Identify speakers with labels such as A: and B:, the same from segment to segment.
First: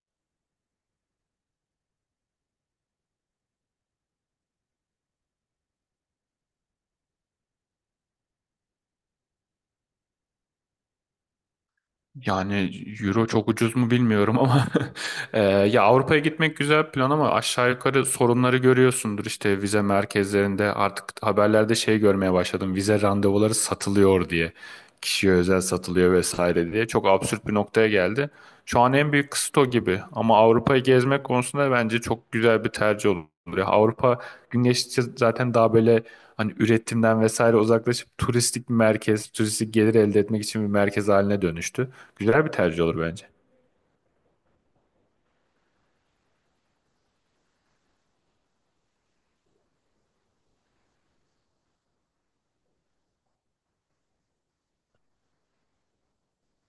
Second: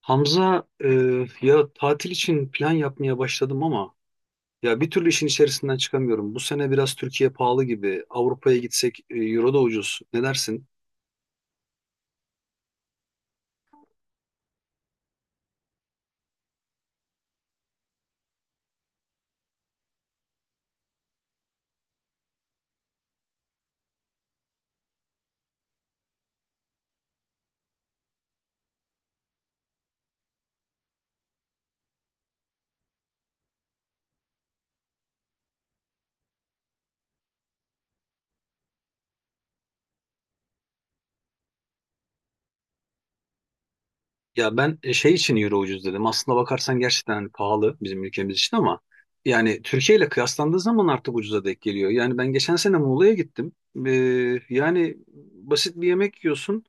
A: Hamza, ya tatil için plan yapmaya başladım ama ya bir türlü işin içerisinden çıkamıyorum. Bu sene biraz Türkiye pahalı gibi. Avrupa'ya gitsek, euro da ucuz. Ne dersin?
B: Yani euro çok ucuz mu bilmiyorum ama ya Avrupa'ya gitmek güzel bir plan ama aşağı yukarı sorunları görüyorsundur işte vize merkezlerinde artık haberlerde şey görmeye başladım vize randevuları satılıyor diye kişiye özel satılıyor vesaire diye çok absürt bir noktaya geldi. Şu an en büyük kısıt o gibi ama Avrupa'yı gezmek konusunda bence çok güzel bir tercih olur. Ya Avrupa gün geçtikçe zaten daha böyle hani üretimden vesaire uzaklaşıp turistik bir merkez, turistik gelir elde etmek için bir merkez haline dönüştü. Güzel bir tercih olur bence.
A: Ya ben şey için euro ucuz dedim. Aslında bakarsan gerçekten hani pahalı bizim ülkemiz için ama yani Türkiye ile kıyaslandığı zaman artık ucuza denk geliyor. Yani ben geçen sene Muğla'ya gittim. E, yani basit bir yemek yiyorsun.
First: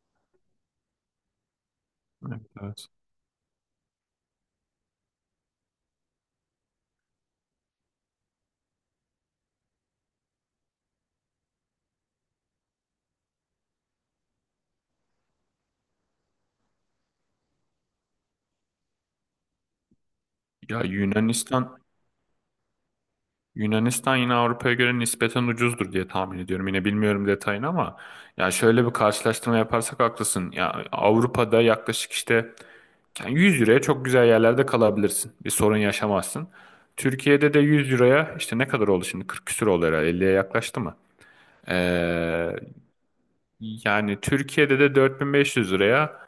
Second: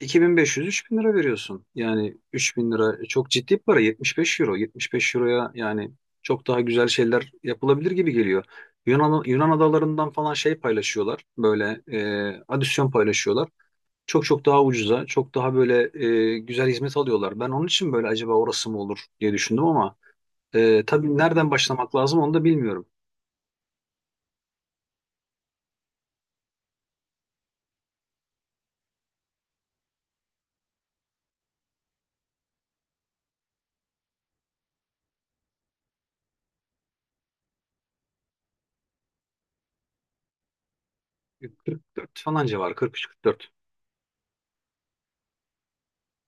A: 2500-3000 lira veriyorsun. Yani
B: Evet,
A: 3000
B: evet.
A: lira çok ciddi bir para. 75 euro. 75 euroya yani çok daha güzel şeyler yapılabilir gibi geliyor. Yunan adalarından falan şey paylaşıyorlar. Böyle adisyon paylaşıyorlar. Çok çok daha ucuza, çok daha böyle güzel hizmet alıyorlar. Ben onun için böyle acaba orası mı olur diye düşündüm ama
B: Ya
A: tabii nereden
B: Yunanistan
A: başlamak lazım onu da bilmiyorum.
B: Yunanistan yine Avrupa'ya göre nispeten ucuzdur diye tahmin ediyorum. Yine bilmiyorum detayını ama ya şöyle bir karşılaştırma yaparsak haklısın. Ya Avrupa'da yaklaşık işte yani 100 euroya çok güzel yerlerde kalabilirsin. Bir sorun yaşamazsın. Türkiye'de de 100 euroya işte ne kadar oldu şimdi? 40 küsür oldu herhalde. 50'ye yaklaştı mı?
A: 44 falan
B: Ee,
A: civarı, 43-44.
B: yani Türkiye'de de 4500 liraya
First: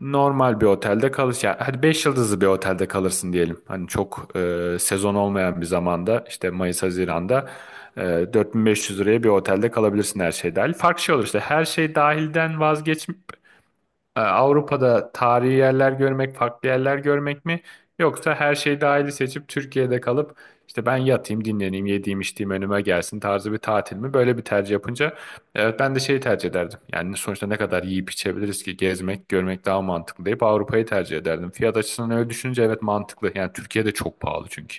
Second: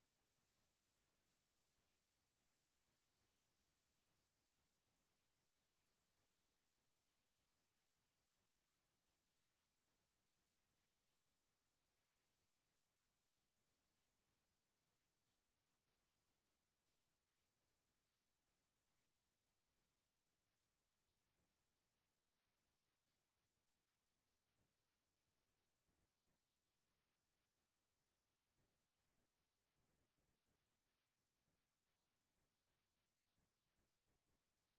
B: normal bir otelde kalış, yani hadi 5 yıldızlı bir otelde kalırsın diyelim. Hani çok sezon olmayan bir zamanda işte Mayıs Haziran'da e, 4500 liraya bir otelde kalabilirsin her şey dahil. Farklı şey olur işte, her şey dahilden vazgeç. E, Avrupa'da tarihi yerler görmek, farklı yerler görmek mi? Yoksa her şeyi dahili seçip Türkiye'de kalıp işte ben yatayım, dinleneyim, yediğim, içtiğim önüme gelsin tarzı bir tatil mi? Böyle bir tercih yapınca evet ben de şeyi tercih ederdim. Yani sonuçta ne kadar yiyip içebiliriz ki, gezmek, görmek daha mantıklı deyip Avrupa'yı tercih ederdim. Fiyat açısından öyle düşününce evet mantıklı. Yani Türkiye'de çok pahalı çünkü.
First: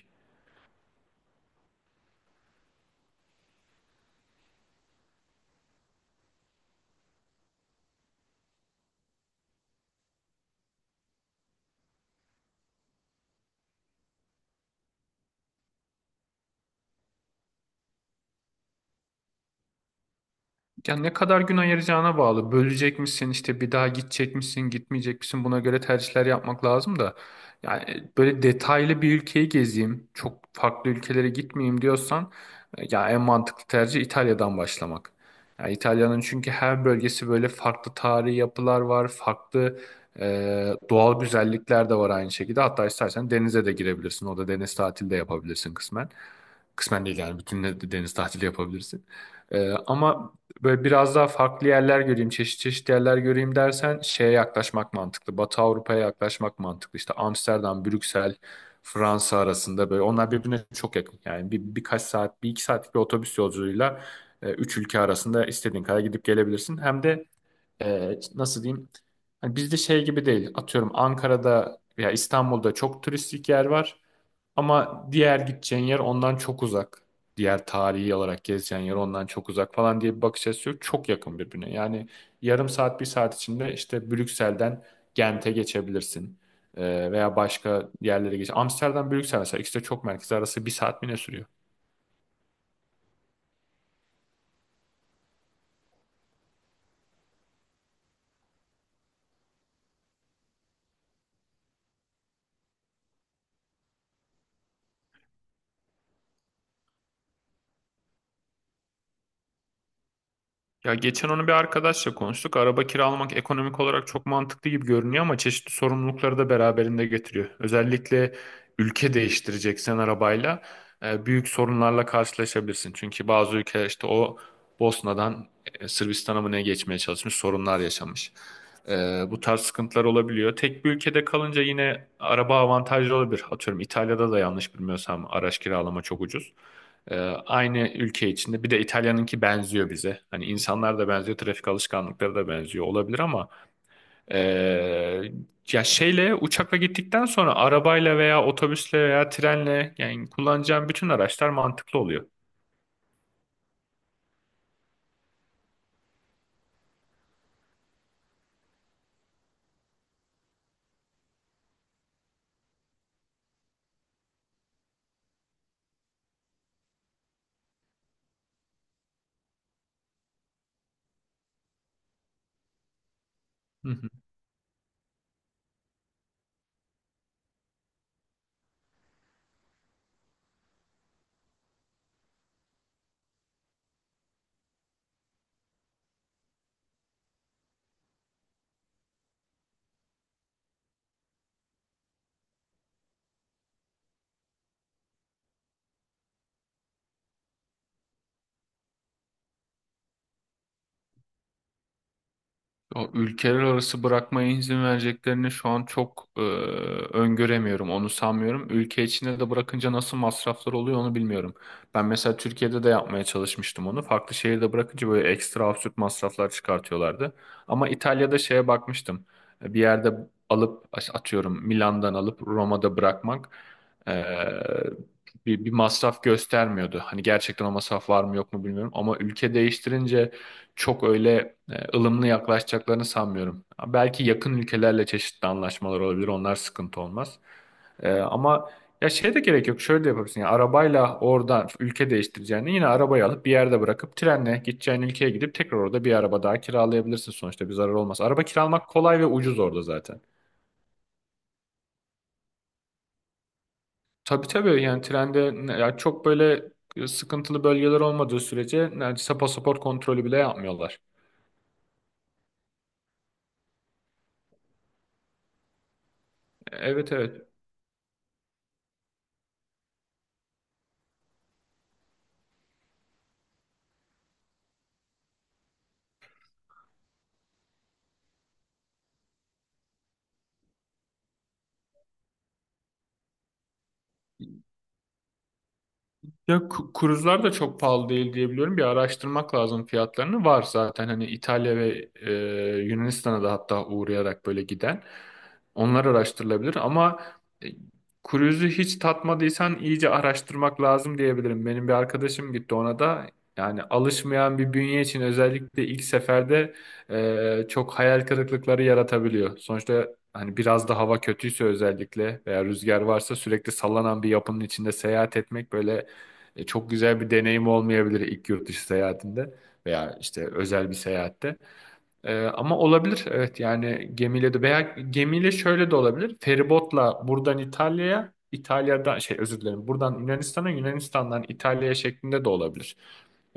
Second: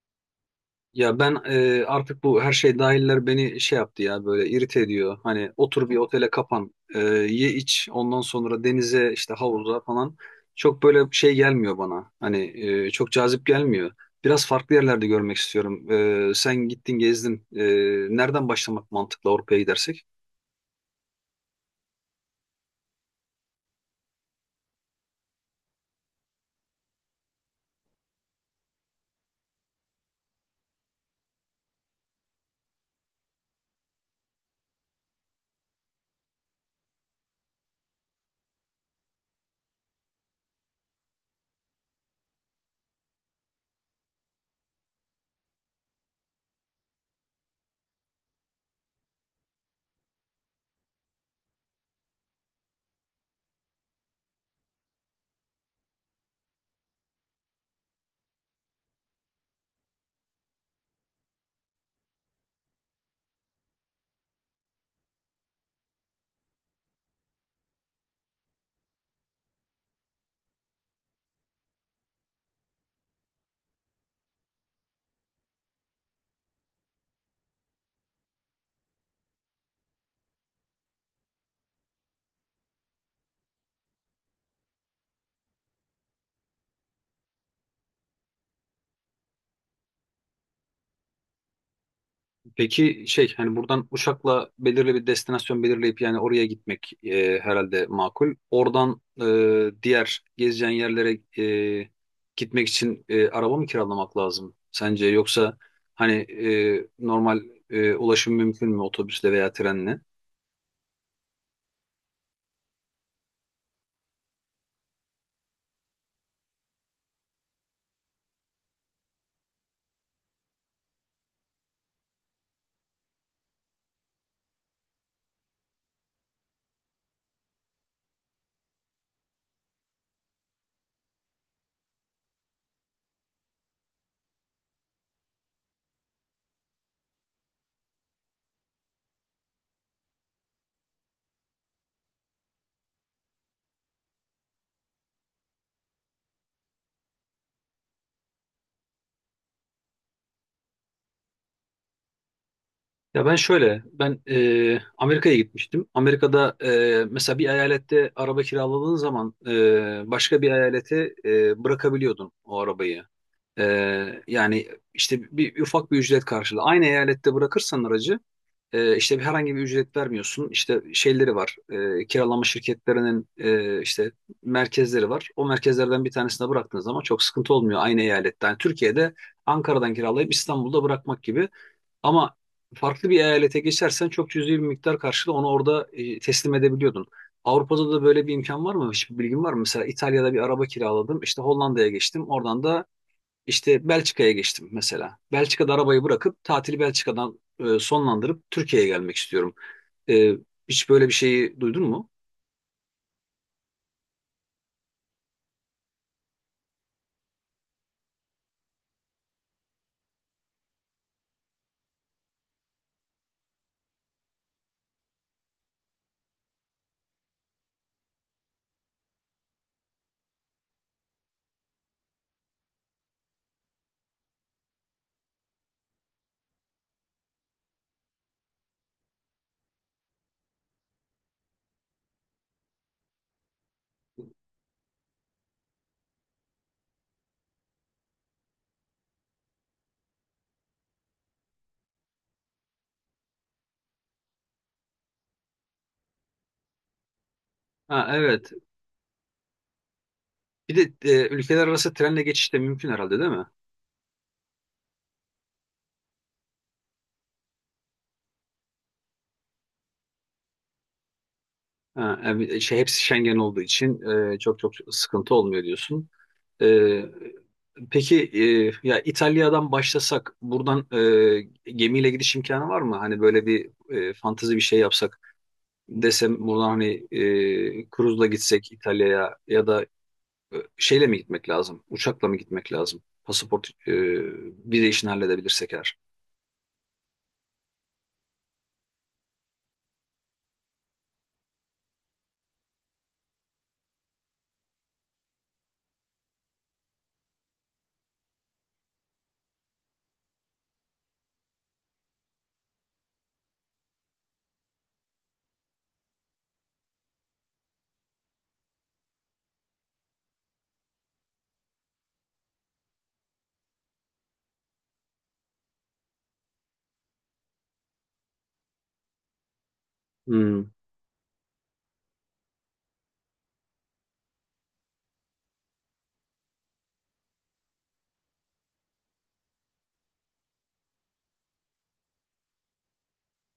A: Ya ben artık bu her şey dahiller beni şey yaptı ya böyle irite ediyor. Hani otur bir otele kapan, ye iç, ondan sonra denize işte havuza falan. Çok böyle şey gelmiyor bana. Hani çok cazip gelmiyor. Biraz farklı yerlerde görmek istiyorum. Sen gittin gezdin. Nereden başlamak mantıklı Avrupa'ya gidersek?
B: Ya ne kadar gün ayıracağına bağlı. Bölecek misin, işte bir daha gidecek misin gitmeyecek misin, buna göre tercihler yapmak lazım da. Yani böyle detaylı bir ülkeyi gezeyim çok farklı ülkelere gitmeyeyim diyorsan, ya en mantıklı tercih İtalya'dan başlamak. Ya İtalya'nın çünkü her bölgesi böyle farklı, tarihi yapılar var, farklı doğal güzellikler de var aynı şekilde. Hatta istersen denize de girebilirsin, o da deniz tatili de yapabilirsin kısmen. Kısmen değil yani bütün, deniz tatili yapabilirsin. Ama böyle biraz daha farklı yerler göreyim, çeşit çeşit yerler göreyim dersen şeye yaklaşmak mantıklı. Batı Avrupa'ya yaklaşmak mantıklı. İşte Amsterdam, Brüksel, Fransa arasında böyle, onlar birbirine çok yakın. Yani birkaç saat, bir iki saatlik bir otobüs yolculuğuyla üç ülke arasında istediğin kadar gidip gelebilirsin. Hem de nasıl diyeyim? Hani bizde şey gibi değil. Atıyorum Ankara'da veya İstanbul'da çok turistik yer var. Ama diğer gideceğin yer ondan çok uzak. Diğer tarihi olarak gezeceğin yer ondan çok uzak falan diye bir bakış açısı yok. Çok yakın birbirine. Yani yarım saat, bir saat içinde işte Brüksel'den Gent'e geçebilirsin. Veya başka yerlere geç. Amsterdam, Brüksel mesela, ikisi de çok merkez arası bir saat mi ne sürüyor?
A: Peki şey hani buradan uçakla belirli bir destinasyon belirleyip yani oraya gitmek herhalde makul. Oradan diğer gezeceğin yerlere gitmek için araba mı kiralamak lazım sence? Yoksa hani normal ulaşım mümkün mü otobüsle veya trenle?
B: Ya geçen onu bir arkadaşla konuştuk. Araba kiralamak ekonomik olarak çok mantıklı gibi görünüyor ama çeşitli sorumlulukları da beraberinde getiriyor. Özellikle ülke değiştireceksen arabayla büyük sorunlarla karşılaşabilirsin. Çünkü bazı ülkeler işte o Bosna'dan Sırbistan'a mı ne geçmeye çalışmış, sorunlar yaşamış. E, bu tarz sıkıntılar olabiliyor. Tek bir ülkede kalınca yine araba avantajlı olabilir. Atıyorum İtalya'da da yanlış bilmiyorsam araç kiralama çok ucuz. Ee, aynı ülke içinde. Bir de İtalya'nınki benziyor bize. Hani insanlar da benziyor, trafik alışkanlıkları da benziyor olabilir ama ee, ya şeyle, uçakla gittikten sonra arabayla veya otobüsle veya trenle, yani kullanacağım bütün araçlar mantıklı oluyor.
A: Ya ben şöyle, ben Amerika'ya gitmiştim. Amerika'da mesela bir eyalette araba kiraladığın zaman başka bir eyalete bırakabiliyordun o arabayı. E, yani işte ufak bir ücret karşılığı. Aynı eyalette bırakırsan aracı işte herhangi bir ücret vermiyorsun. İşte şeyleri var, kiralama şirketlerinin
B: Hı hı.
A: işte merkezleri var. O merkezlerden bir tanesine bıraktığın zaman çok sıkıntı olmuyor aynı eyalette. Yani Türkiye'de Ankara'dan kiralayıp İstanbul'da bırakmak gibi. Ama farklı bir eyalete geçersen çok cüzi bir miktar karşılığı onu orada teslim edebiliyordun. Avrupa'da da böyle bir imkan var mı? Hiçbir bilgin var mı? Mesela İtalya'da bir araba kiraladım. İşte Hollanda'ya geçtim. Oradan da işte Belçika'ya geçtim mesela. Belçika'da arabayı bırakıp tatili Belçika'dan sonlandırıp Türkiye'ye gelmek istiyorum. E, hiç böyle bir şeyi duydun mu?
B: O ülkeler arası bırakmaya izin vereceklerini şu an çok öngöremiyorum. Onu sanmıyorum. Ülke içinde de bırakınca nasıl masraflar oluyor onu bilmiyorum. Ben mesela Türkiye'de de yapmaya çalışmıştım onu. Farklı şehirde bırakınca böyle ekstra absürt masraflar çıkartıyorlardı. Ama İtalya'da şeye bakmıştım. E, Bir yerde alıp, atıyorum Milan'dan alıp Roma'da bırakmak e, bir masraf göstermiyordu. Hani gerçekten o masraf var mı yok mu bilmiyorum. Ama ülke değiştirince çok öyle ılımlı yaklaşacaklarını sanmıyorum. Belki yakın ülkelerle çeşitli anlaşmalar olabilir. Onlar sıkıntı olmaz. E, ama ya şey de gerek yok. Şöyle de yapabilirsin. Ya arabayla oradan ülke değiştireceğini yine arabayı alıp bir yerde bırakıp, trenle gideceğin ülkeye gidip tekrar orada bir araba daha kiralayabilirsin, sonuçta bir zarar
A: Ha,
B: olmaz. Araba
A: evet.
B: kiralamak kolay ve ucuz orada zaten.
A: Bir de ülkeler arası trenle geçiş de mümkün herhalde değil mi?
B: Tabii tabii, yani trende ya çok böyle sıkıntılı bölgeler olmadığı sürece neredeyse pasaport kontrolü bile yapmıyorlar.
A: Ha, yani şey, hepsi Schengen olduğu için çok çok sıkıntı olmuyor diyorsun. E,
B: Evet evet.
A: Peki ya İtalya'dan başlasak buradan gemiyle gidiş imkanı var mı? Hani böyle bir fantezi bir şey yapsak desem buradan hani kruzla gitsek İtalya'ya ya da şeyle mi gitmek lazım? Uçakla mı gitmek lazım? Pasaport vize işini halledebilirsek eğer.
B: Ya kruzlar da çok pahalı değil diyebiliyorum. Bir araştırmak lazım fiyatlarını. Var zaten hani İtalya ve Yunanistan'a da hatta uğrayarak böyle giden. Onlar araştırılabilir ama e, kruzu hiç tatmadıysan iyice araştırmak lazım diyebilirim. Benim bir arkadaşım gitti, ona da, yani alışmayan bir bünye için özellikle ilk seferde çok hayal kırıklıkları yaratabiliyor. Sonuçta hani biraz da hava kötüyse özellikle veya rüzgar varsa, sürekli sallanan bir yapının içinde seyahat etmek böyle çok güzel bir deneyim olmayabilir ilk yurt dışı seyahatinde veya işte
A: Hmm.
B: özel bir seyahatte. E, ama olabilir evet, yani gemiyle de, veya gemiyle şöyle de olabilir. Feribotla buradan İtalya'ya, İtalya'dan şey, özür dilerim, buradan Yunanistan'a, Yunanistan'dan İtalya'ya şeklinde de olabilir.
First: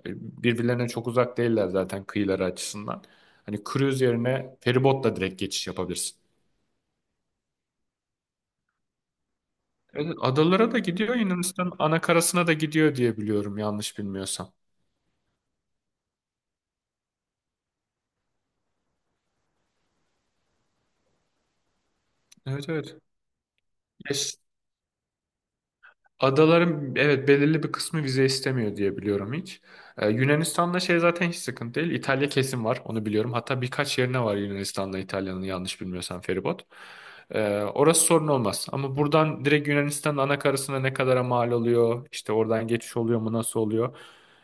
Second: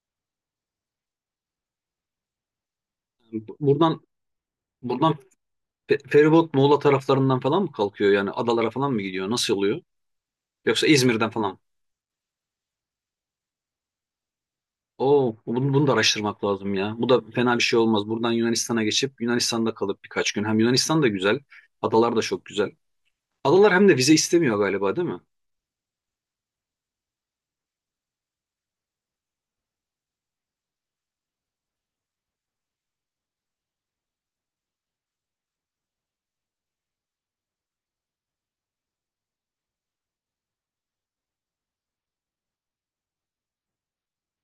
B: E, birbirlerine çok uzak değiller zaten kıyıları açısından.
A: Bu-
B: Hani
A: Buradan
B: cruise yerine
A: buradan
B: feribotla direkt geçiş yapabilirsin.
A: feribot Muğla taraflarından falan mı kalkıyor? Yani adalara falan mı gidiyor? Nasıl oluyor?
B: Evet, adalara da
A: Yoksa
B: gidiyor,
A: İzmir'den falan.
B: Yunanistan'ın ana karasına da gidiyor diye biliyorum, yanlış bilmiyorsam.
A: Oo, bunu da araştırmak lazım ya. Bu da fena bir şey olmaz. Buradan Yunanistan'a geçip Yunanistan'da kalıp birkaç gün. Hem Yunanistan da güzel. Adalar da çok
B: Evet
A: güzel.
B: evet.
A: Adalar hem de vize
B: Ya
A: istemiyor galiba değil mi?
B: adaların evet belirli bir kısmı vize istemiyor diye biliyorum hiç. Yunanistan'da şey zaten hiç sıkıntı değil. İtalya kesin var, onu biliyorum. Hatta birkaç yerine var Yunanistan'la İtalya'nın, yanlış bilmiyorsam, feribot. Orası sorun olmaz. Ama buradan direkt Yunanistan'ın ana karasına ne kadara mal oluyor? İşte oradan geçiş oluyor mu, nasıl oluyor?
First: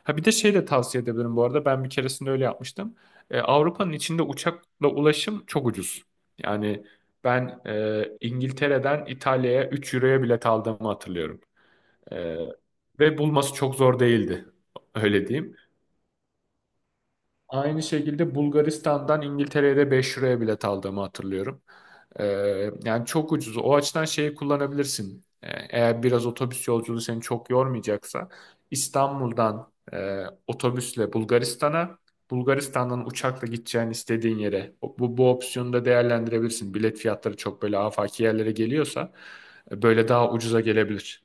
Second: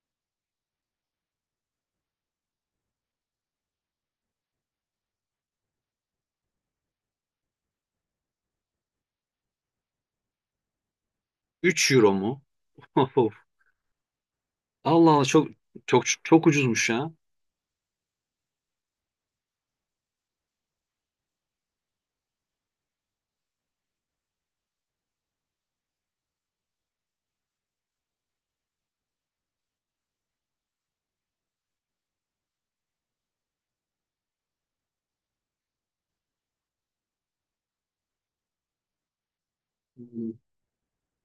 B: Ha, bir de şey de tavsiye edebilirim bu arada. Ben bir keresinde öyle yapmıştım. Avrupa'nın içinde uçakla ulaşım çok ucuz. Yani ben İngiltere'den İtalya'ya 3 euroya bilet aldığımı hatırlıyorum.
A: 3 euro
B: Ee,
A: mu?
B: ve
A: Of.
B: bulması çok zor değildi.
A: Allah Allah,
B: Öyle
A: çok
B: diyeyim.
A: çok ucuzmuş ya.
B: Aynı şekilde Bulgaristan'dan İngiltere'ye de 5 liraya bilet aldığımı hatırlıyorum. Ee, yani çok ucuz. O açıdan şeyi kullanabilirsin. Eğer biraz otobüs yolculuğu seni çok yormayacaksa, İstanbul'dan otobüsle Bulgaristan'a, Bulgaristan'dan uçakla gideceğin istediğin yere, bu opsiyonu da değerlendirebilirsin. Bilet fiyatları çok böyle afaki yerlere geliyorsa böyle daha ucuza gelebilir.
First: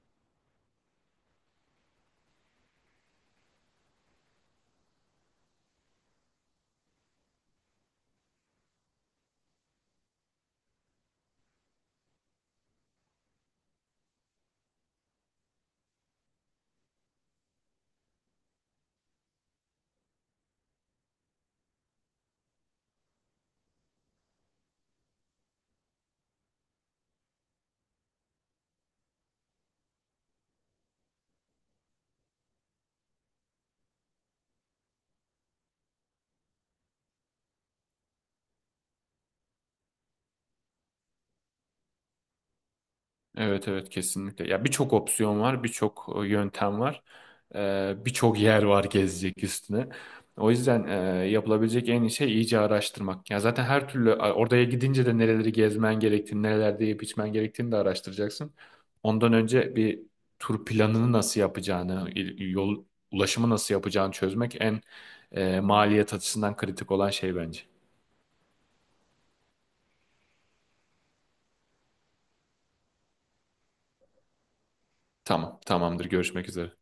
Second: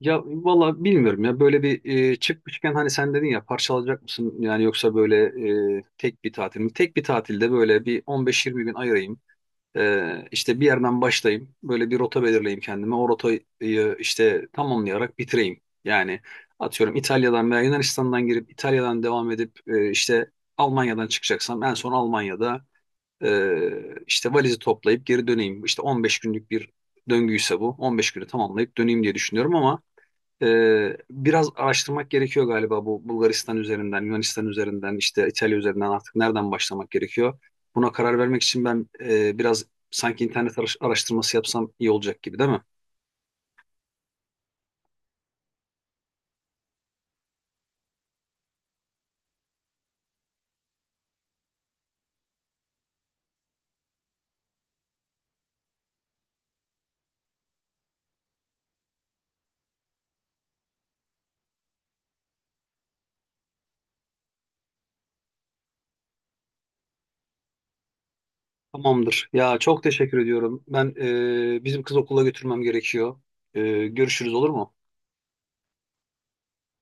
A: Ya valla bilmiyorum ya böyle bir çıkmışken hani sen dedin ya parçalayacak mısın yani yoksa böyle tek bir tatil mi? Tek bir tatilde böyle bir 15-20 gün ayırayım. İşte bir yerden başlayayım. Böyle bir rota belirleyeyim kendime. O rotayı işte tamamlayarak bitireyim. Yani atıyorum İtalya'dan veya Yunanistan'dan girip İtalya'dan devam edip işte Almanya'dan çıkacaksam en son Almanya'da e, işte valizi toplayıp geri döneyim. İşte 15 günlük bir döngüyse bu. 15 günü tamamlayıp döneyim diye düşünüyorum ama biraz araştırmak gerekiyor galiba bu Bulgaristan üzerinden, Yunanistan üzerinden, işte İtalya üzerinden artık nereden başlamak gerekiyor? Buna karar vermek için ben biraz sanki internet araştırması yapsam iyi olacak gibi değil mi?
B: Evet evet, kesinlikle. Ya birçok opsiyon var, birçok yöntem var. Birçok yer var gezecek üstüne. O yüzden yapılabilecek en iyi şey iyice araştırmak. Ya zaten her türlü oraya gidince de nereleri gezmen gerektiğini, nelerde yiyip içmen gerektiğini de araştıracaksın. Ondan önce bir tur planını nasıl yapacağını, yol ulaşımı nasıl yapacağını çözmek, en maliyet açısından kritik olan şey bence.
A: Tamamdır. Ya çok teşekkür ediyorum. Ben bizim kız okula götürmem gerekiyor. Görüşürüz olur mu?
B: Tamam, tamamdır. Görüşmek üzere.